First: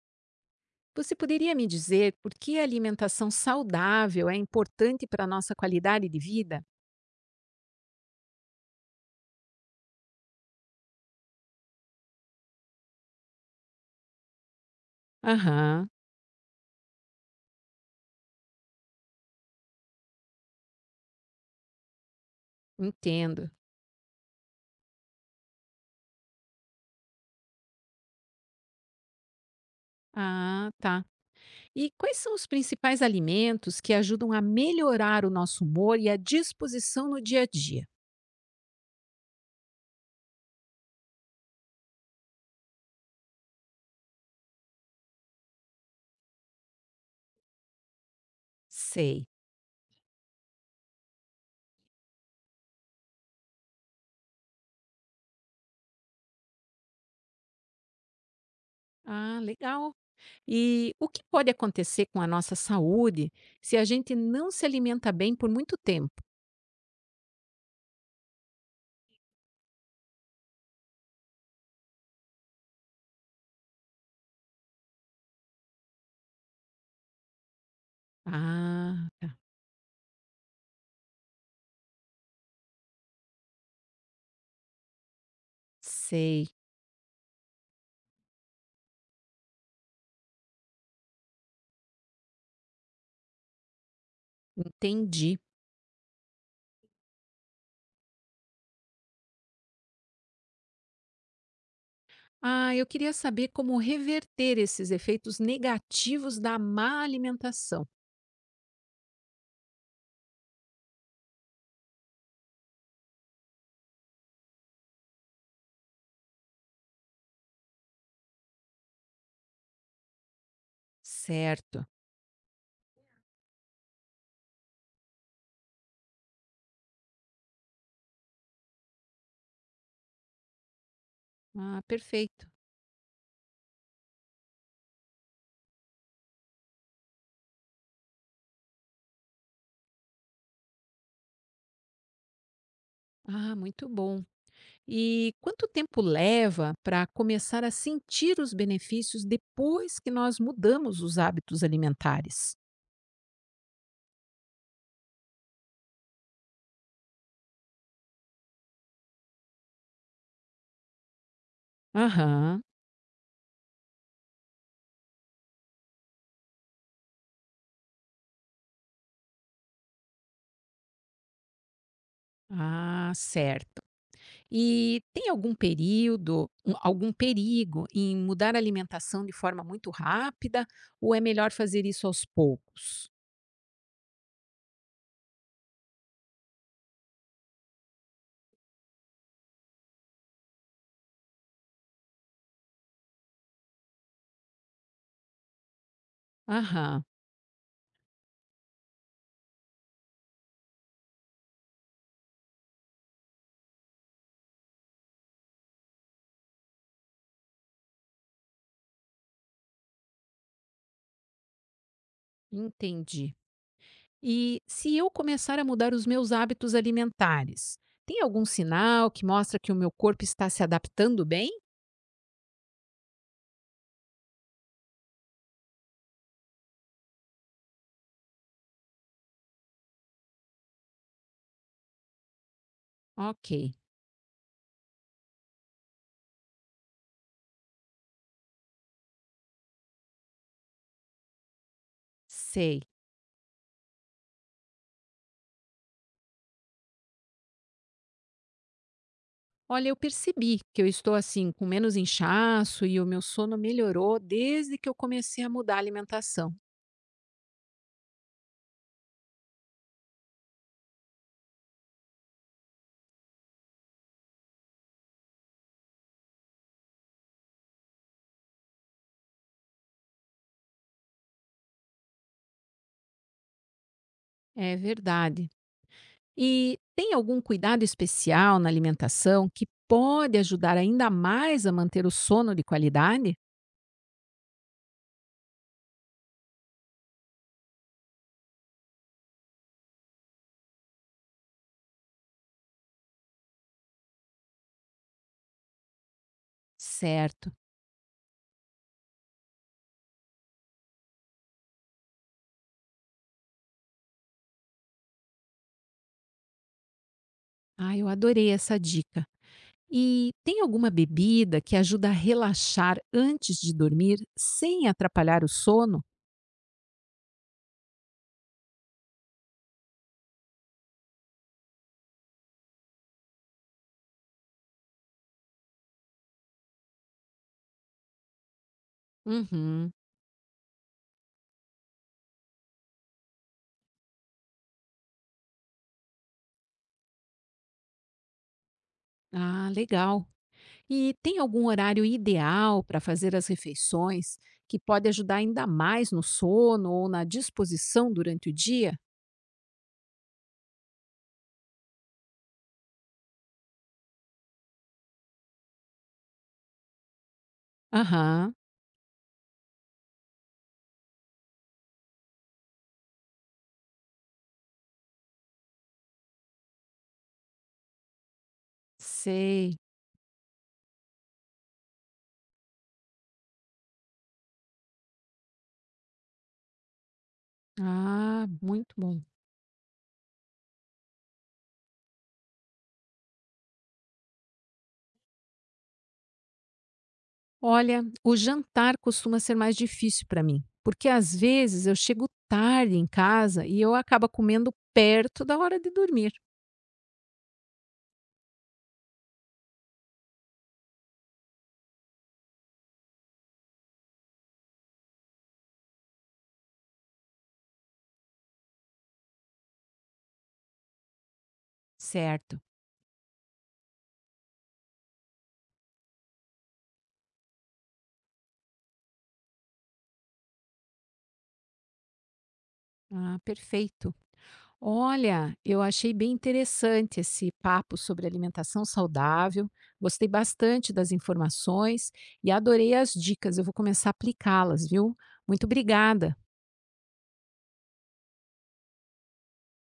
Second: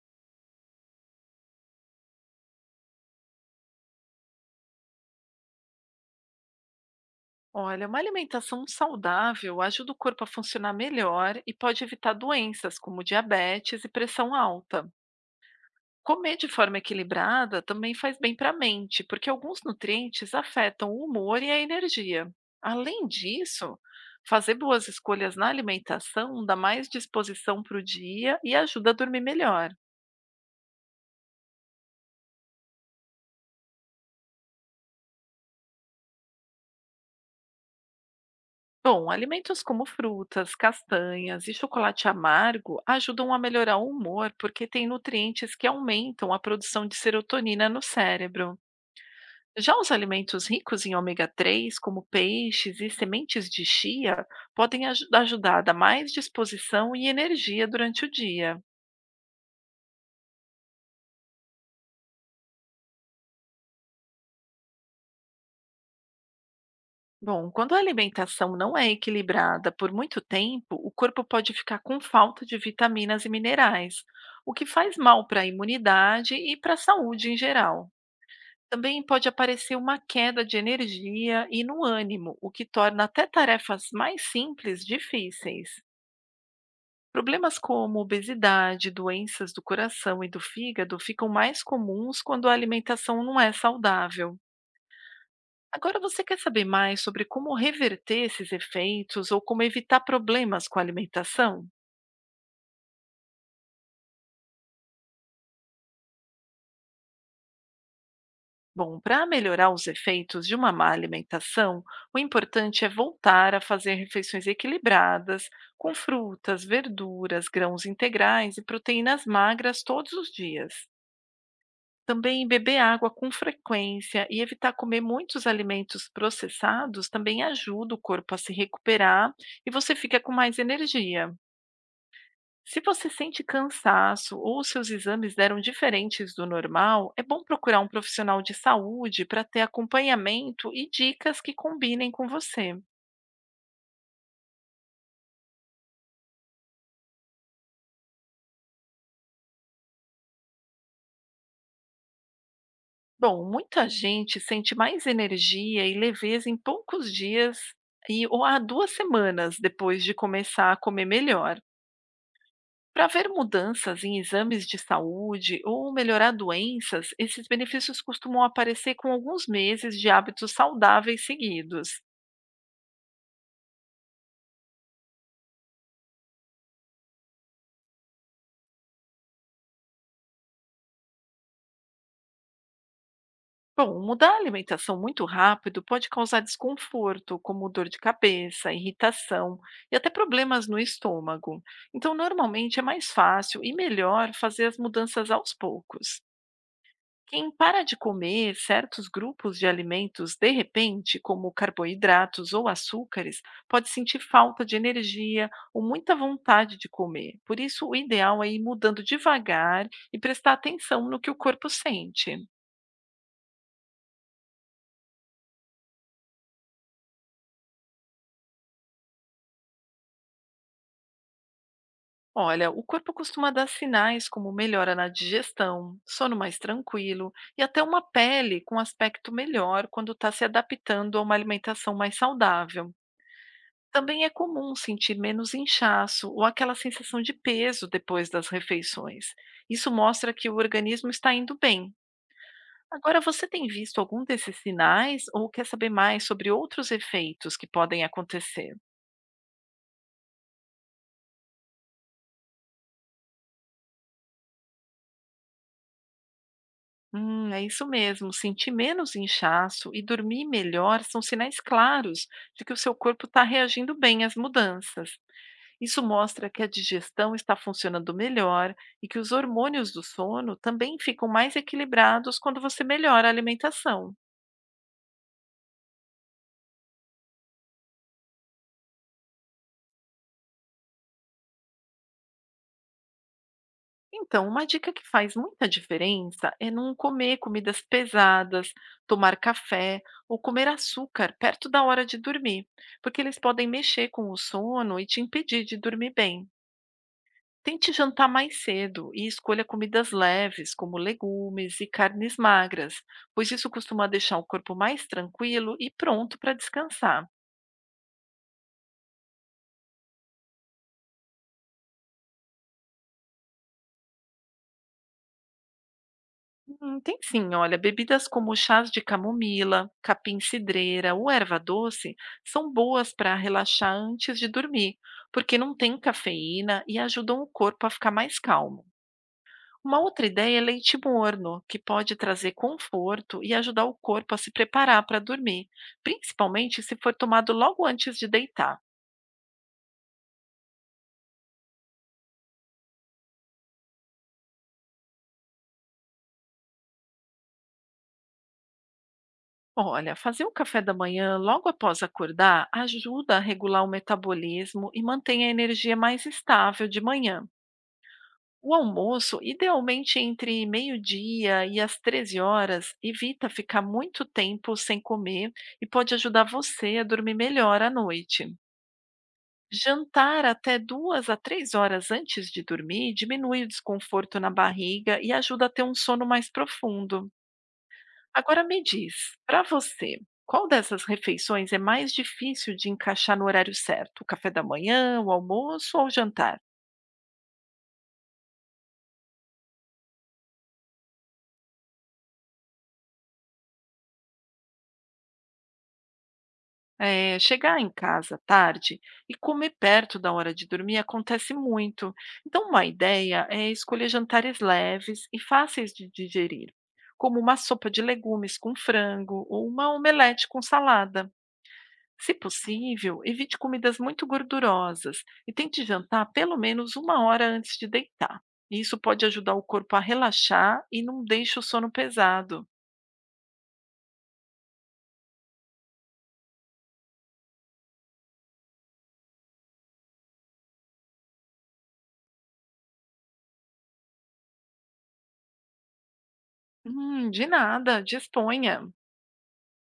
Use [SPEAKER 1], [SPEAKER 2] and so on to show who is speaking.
[SPEAKER 1] Você poderia me dizer por que a alimentação saudável é importante para a nossa qualidade de vida?
[SPEAKER 2] Olha, uma alimentação saudável ajuda o corpo a funcionar melhor e pode evitar doenças como diabetes e pressão alta.
[SPEAKER 1] Aham,
[SPEAKER 2] Comer de forma equilibrada também faz bem para a mente, porque alguns nutrientes afetam o humor e a energia. Além
[SPEAKER 1] entendo.
[SPEAKER 2] disso, fazer boas escolhas na alimentação dá mais disposição para o dia e ajuda a dormir melhor.
[SPEAKER 1] Ah, tá. E quais são os principais alimentos que ajudam a melhorar o nosso humor e a disposição no dia a dia?
[SPEAKER 2] Bom, alimentos como frutas, castanhas e chocolate amargo ajudam a melhorar o humor porque têm nutrientes que aumentam a produção de serotonina no cérebro.
[SPEAKER 1] Sei.
[SPEAKER 2] Já os alimentos ricos em ômega 3, como peixes e sementes de chia, podem ajudar a dar mais disposição e energia durante o dia.
[SPEAKER 1] Ah, legal. E o que pode acontecer com a nossa saúde se a gente não se alimenta bem por muito tempo?
[SPEAKER 2] Bom, quando a alimentação não é equilibrada por muito tempo, o corpo pode ficar com falta de vitaminas e minerais o que faz mal para a imunidade e para a saúde em geral. Também
[SPEAKER 1] Ah,
[SPEAKER 2] pode
[SPEAKER 1] tá.
[SPEAKER 2] aparecer uma queda de energia e no ânimo, o que torna até tarefas mais simples difíceis.
[SPEAKER 1] Sei.
[SPEAKER 2] Problemas como obesidade, doenças do coração e do fígado ficam mais comuns quando a alimentação não é saudável.
[SPEAKER 1] Entendi.
[SPEAKER 2] Agora, você quer saber mais sobre como reverter esses efeitos ou como evitar problemas com a alimentação?
[SPEAKER 1] Ah, eu queria saber como reverter esses efeitos negativos da má alimentação.
[SPEAKER 2] Bom, para melhorar os efeitos de uma má alimentação, o importante é voltar a fazer refeições equilibradas, com frutas, verduras, grãos integrais e proteínas magras todos os dias.
[SPEAKER 1] Certo.
[SPEAKER 2] Também beber água com frequência e evitar comer muitos alimentos processados também ajuda o corpo a se recuperar e você fica com mais energia.
[SPEAKER 1] Ah, perfeito.
[SPEAKER 2] Se você sente cansaço ou seus exames deram diferentes do normal, é bom procurar um profissional de saúde para ter acompanhamento e dicas que combinem com você.
[SPEAKER 1] Ah, muito bom. E quanto tempo leva para começar a sentir os benefícios depois que nós mudamos os hábitos alimentares?
[SPEAKER 2] Bom, muita gente sente mais energia e leveza em poucos dias e ou há 2 semanas depois de começar a comer melhor.
[SPEAKER 1] Aham.
[SPEAKER 2] Para ver mudanças em exames de saúde ou melhorar doenças, esses benefícios costumam aparecer com alguns meses de hábitos saudáveis seguidos.
[SPEAKER 1] Ah, certo. E tem algum perigo em mudar a alimentação de forma muito rápida ou é melhor fazer isso aos poucos?
[SPEAKER 2] Bom, mudar a alimentação muito rápido pode causar desconforto, como dor de cabeça, irritação e até problemas no estômago. Então, normalmente é mais fácil e melhor fazer as mudanças aos poucos.
[SPEAKER 1] Aham.
[SPEAKER 2] Quem para de comer certos grupos de alimentos de repente, como carboidratos ou açúcares, pode sentir falta de energia ou muita vontade de comer. Por isso, o ideal é ir mudando devagar e prestar atenção no que o corpo sente.
[SPEAKER 1] Entendi. E se eu começar a mudar os meus hábitos alimentares, tem algum sinal que mostra que o meu corpo está se adaptando bem?
[SPEAKER 2] Olha, o corpo costuma dar sinais como melhora na digestão, sono mais tranquilo e até uma pele com aspecto melhor quando está se adaptando a uma alimentação mais saudável.
[SPEAKER 1] Ok,
[SPEAKER 2] Também é comum sentir menos inchaço ou aquela sensação de peso depois das refeições. Isso mostra que o organismo está indo bem.
[SPEAKER 1] sei.
[SPEAKER 2] Agora, você tem visto algum desses sinais ou quer saber mais sobre outros efeitos que podem acontecer?
[SPEAKER 1] Olha, eu percebi que eu estou assim com menos inchaço e o meu sono melhorou desde que eu comecei a mudar a alimentação.
[SPEAKER 2] É isso mesmo. Sentir menos inchaço e dormir melhor são sinais claros de que o seu corpo está reagindo bem às mudanças. Isso mostra que a digestão está funcionando melhor e que os hormônios do sono também ficam mais equilibrados quando você melhora a alimentação.
[SPEAKER 1] É verdade. E tem algum cuidado especial na alimentação que pode ajudar ainda mais a manter o sono de qualidade?
[SPEAKER 2] Então, uma dica que faz muita diferença é não comer comidas pesadas, tomar café ou comer açúcar perto da hora de dormir, porque eles podem mexer com o sono e te impedir de dormir bem.
[SPEAKER 1] Certo.
[SPEAKER 2] Tente jantar mais cedo e escolha comidas leves, como legumes e carnes magras, pois isso costuma deixar o corpo mais tranquilo e pronto para descansar.
[SPEAKER 1] Ah, eu adorei essa dica. E tem alguma bebida que ajuda a relaxar antes de dormir sem atrapalhar o sono?
[SPEAKER 2] Tem sim, olha, bebidas como chás de camomila, capim-cidreira ou erva doce são boas para relaxar antes de dormir, porque não tem cafeína e ajudam o corpo a ficar mais calmo.
[SPEAKER 1] Uhum.
[SPEAKER 2] Uma outra ideia é leite morno, que pode trazer conforto e ajudar o corpo a se preparar para dormir, principalmente se for tomado logo antes de deitar.
[SPEAKER 1] Ah, legal. E tem algum horário ideal para fazer as refeições que pode ajudar ainda mais no sono ou na disposição durante o dia?
[SPEAKER 2] Olha, fazer o café da manhã logo após acordar ajuda a regular o metabolismo e mantém a energia mais estável de manhã.
[SPEAKER 1] Aham,
[SPEAKER 2] O almoço, idealmente entre meio-dia e as 13 horas, evita ficar muito tempo sem comer e pode ajudar você a dormir melhor à noite.
[SPEAKER 1] sei.
[SPEAKER 2] Jantar até 2 a 3 horas antes de dormir diminui o desconforto na barriga e ajuda a ter um sono mais profundo.
[SPEAKER 1] Ah,
[SPEAKER 2] Agora me
[SPEAKER 1] muito bom.
[SPEAKER 2] diz, para você, qual dessas refeições é mais difícil de encaixar no horário certo? O café da manhã, o almoço ou o jantar?
[SPEAKER 1] Olha, o jantar costuma ser mais difícil para mim, porque às vezes eu chego tarde em casa e eu acabo comendo perto da hora de dormir.
[SPEAKER 2] É, chegar em casa tarde e comer perto da hora de dormir acontece muito. Então, uma ideia é escolher jantares leves e fáceis de digerir, como uma sopa de legumes com frango ou uma omelete com salada. Se
[SPEAKER 1] Certo.
[SPEAKER 2] possível, evite comidas muito gordurosas e tente jantar pelo menos uma hora antes de deitar. Isso pode ajudar o corpo a relaxar e não deixa o sono pesado.
[SPEAKER 1] Ah, perfeito. Olha, eu achei bem interessante esse papo sobre alimentação saudável. Gostei bastante das informações e adorei as dicas. Eu vou começar a aplicá-las, viu? Muito obrigada.
[SPEAKER 2] De nada, disponha.